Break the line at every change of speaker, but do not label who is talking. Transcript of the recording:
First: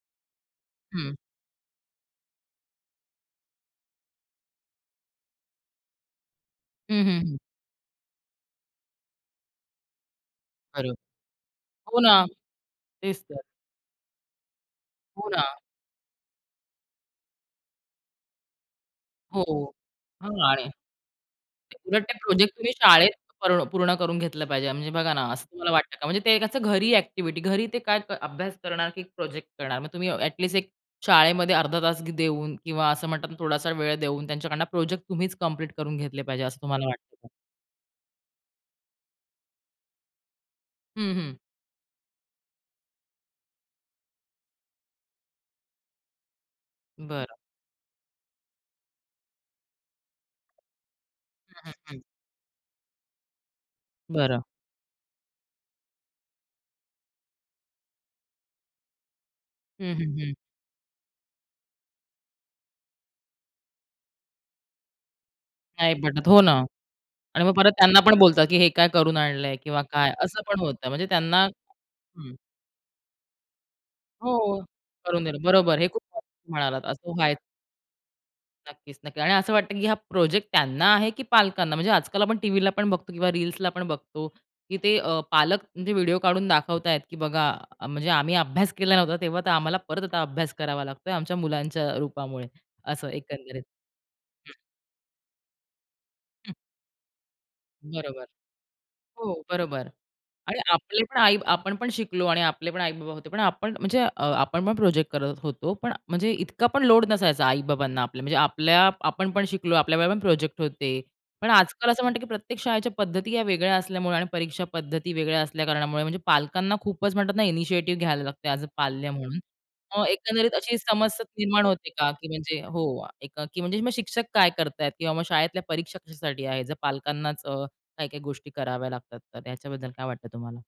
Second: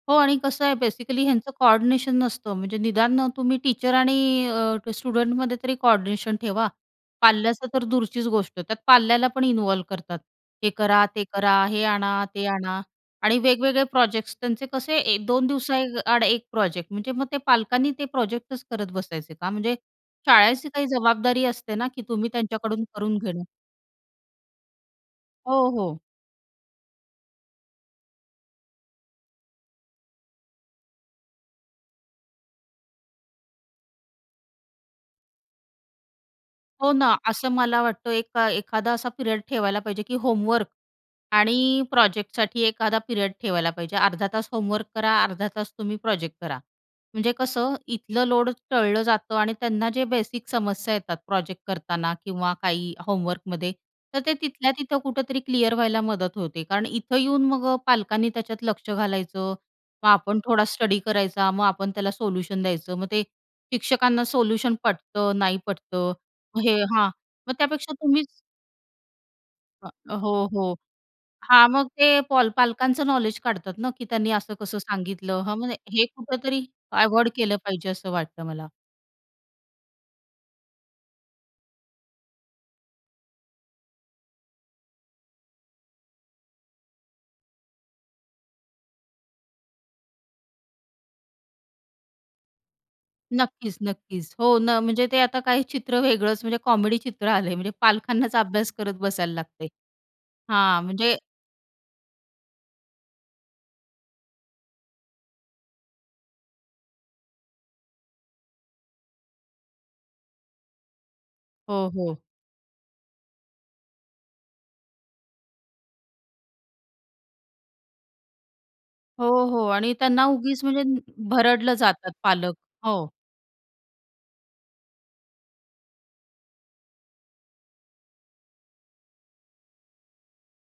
हो, आणि कसं आहे
हं.
बेसिकली ह्यांचं कोऑर्डिनेशन नसतं. म्हणजे निदान अ, तुम्ही टीचर आणि अ, स्टुडंटमध्ये तरी कोऑर्डिनेशन ठेवा,
हं, हं, हं.
पाल्याचा तर दूरचीच गोष्ट. त्यात पाल्याला पण इन्व्हॉल्व करतात हे
खरं.
करा, ते करा, हे
हो ना,
आणा, ते आणा,
तेच
आणि
तर.
वेगवेगळे प्रोजेक्ट्स. त्यांचे कसे एक
हो
दोन
ना.
दिवसाआड एक प्रोजेक्ट. म्हणजे मग ते पालकांनी ते प्रोजेक्टच करत बसायचे
हो,
का?
हो.
म्हणजे
हां. आणि
शाळेची काही जबाबदारी असते ना, की
उलट ते
तुम्ही
प्रोजेक्ट तुम्ही
त्यांच्याकडून
शाळेत
करून घेणं.
पर्ण पूर्ण करून घेतलं पाहिजे. म्हणजे बघा ना, असं
हो,
तुम्हाला वाटतं
हो.
का? म्हणजे ते असं घरी ॲक्टिव्हिटी, घरी ते काय अभ्यास करणार, की प्रोजेक्ट करणार? मग तुम्ही ॲटलिस्ट एक शाळेमध्ये अर्धा तास देऊन, किंवा असं म्हणतात ना थोडासा वेळ देऊन त्यांच्याकडून प्रोजेक्ट तुम्हीच कंप्लीट करून घेतले पाहिजे, असं तुम्हाला
हो ना,
वाटतं.
असं मला वाटतं, एका एखादा असा पिरियड ठेवायला पाहिजे, की होमवर्क
हं, हं.
आणि प्रोजेक्टसाठी एखादा पिरियड ठेवायला पाहिजे. अर्धा तास होमवर्क करा. अर्धा तास तुम्ही प्रोजेक्ट करा. म्हणजे
बरं.
कसं इथलं लोड टळलं जातं आणि त्यांना जे बेसिक समस्या येतात प्रोजेक्ट करताना किंवा काही होमवर्कमध्ये, तर ते
बरं.
तिथल्या तिथं कुठेतरी क्लिअर व्हायला मदत होते. कारण इथं येऊन मग अ, पालकांनी त्याच्यात लक्ष घालायचं,
हं,
मग
हं, हं.
आपण थोडा स्टडी करायचा, मग आपण त्याला सोल्युशन द्यायचं, मग ते शिक्षकांना सोल्युशन पटतं, नाही
नाही
पटतं,
भेटत, हो ना.
हे हां,
आणि मग
मग
परत
त्यापेक्षा
त्यांना पण
तुम्हीच
बोलतात की, हे काय करून आणलंय? किंवा
हं,
काय
हो,
असं पण
हो
होतं म्हणजे त्यांना
हां, मग ते
हं.
पाल पालकांचं नॉलेज काढतात ना, की त्यांनी
हो,
असं-कसं
करून
सांगितलं,
देणं.
हं म्हणजे
बरोबर, हे खूप
हे
[unintelligible]
कुठेतरी
म्हणालात, असं
अव्हॉइड
व्हायचं.
केलं पाहिजे, असं वाटतं मला.
नक्कीच, नक्कीच आणि असं वाटतं की हा प्रोजेक्ट त्यांना आहे की पालकांना? म्हणजे आजकाल आपण टीव्हीला पण बघतो, किंवा रील्सला पण बघतो की ते अ, पालक जे व्हिडिओ काढून दाखवताय की बघा, म्हणजे आम्ही अभ्यास केला नव्हता तेव्हा, तर आम्हाला परत आता अभ्यास करावा लागतोय आमच्या मुलांच्या रूपामुळे, असं एकंदरीत
नक्कीच, नक्कीच.
हं.
हो न म्हणजे, ते आता काही चित्र वेगळंच म्हणजे कॉमेडी चित्र आलंय, म्हणजे
बरोबर.
पालकांनाच अभ्यास करत बसायला
हो,
लागतंय
बरोबर. आणि
हां,
आपले पण
म्हणजे
आई आपणपण शिकलो आणि आपले पण आई-बाबा होते. पण आपण म्हणजे अ, आपणपण प्रोजेक्ट करत होतो, पण म्हणजे इतका पण लोड नसायचा आई-बाबांना आपल्या, म्हणजे आपल्या आपणपण शिकलो, आपल्या वेळेला पण प्रोजेक्ट होते, पण आजकाल
हो,
असं म्हणतात
हो.
की प्रत्येक शाळेच्या पद्धती या वेगळ्या असल्यामुळे आणि परीक्षा पद्धती वेगळ्या असल्या कारणामुळे म्हणजे पालकांना खूपच म्हणतात ना इनिशिएटिव्ह घ्यायला लागते ॲज अ पाल्य
हो,
म्हणून
हो, आणि त्यांना
एकंदरीत
उगीच
अशी
म्हणजे
समस्या निर्माण
भरडलं
होते का?
जातात
की
पालक
म्हणजे हो,
हो.
म्हणजे मग शिक्षक काय करतायत किंवा मग शाळेतल्या परीक्षा कशासाठी आहे? जर पालकांनाच अ, काही-काही गोष्टी कराव्या लागतात तर ह्याच्याबद्दल काय वाटतं तुम्हाला?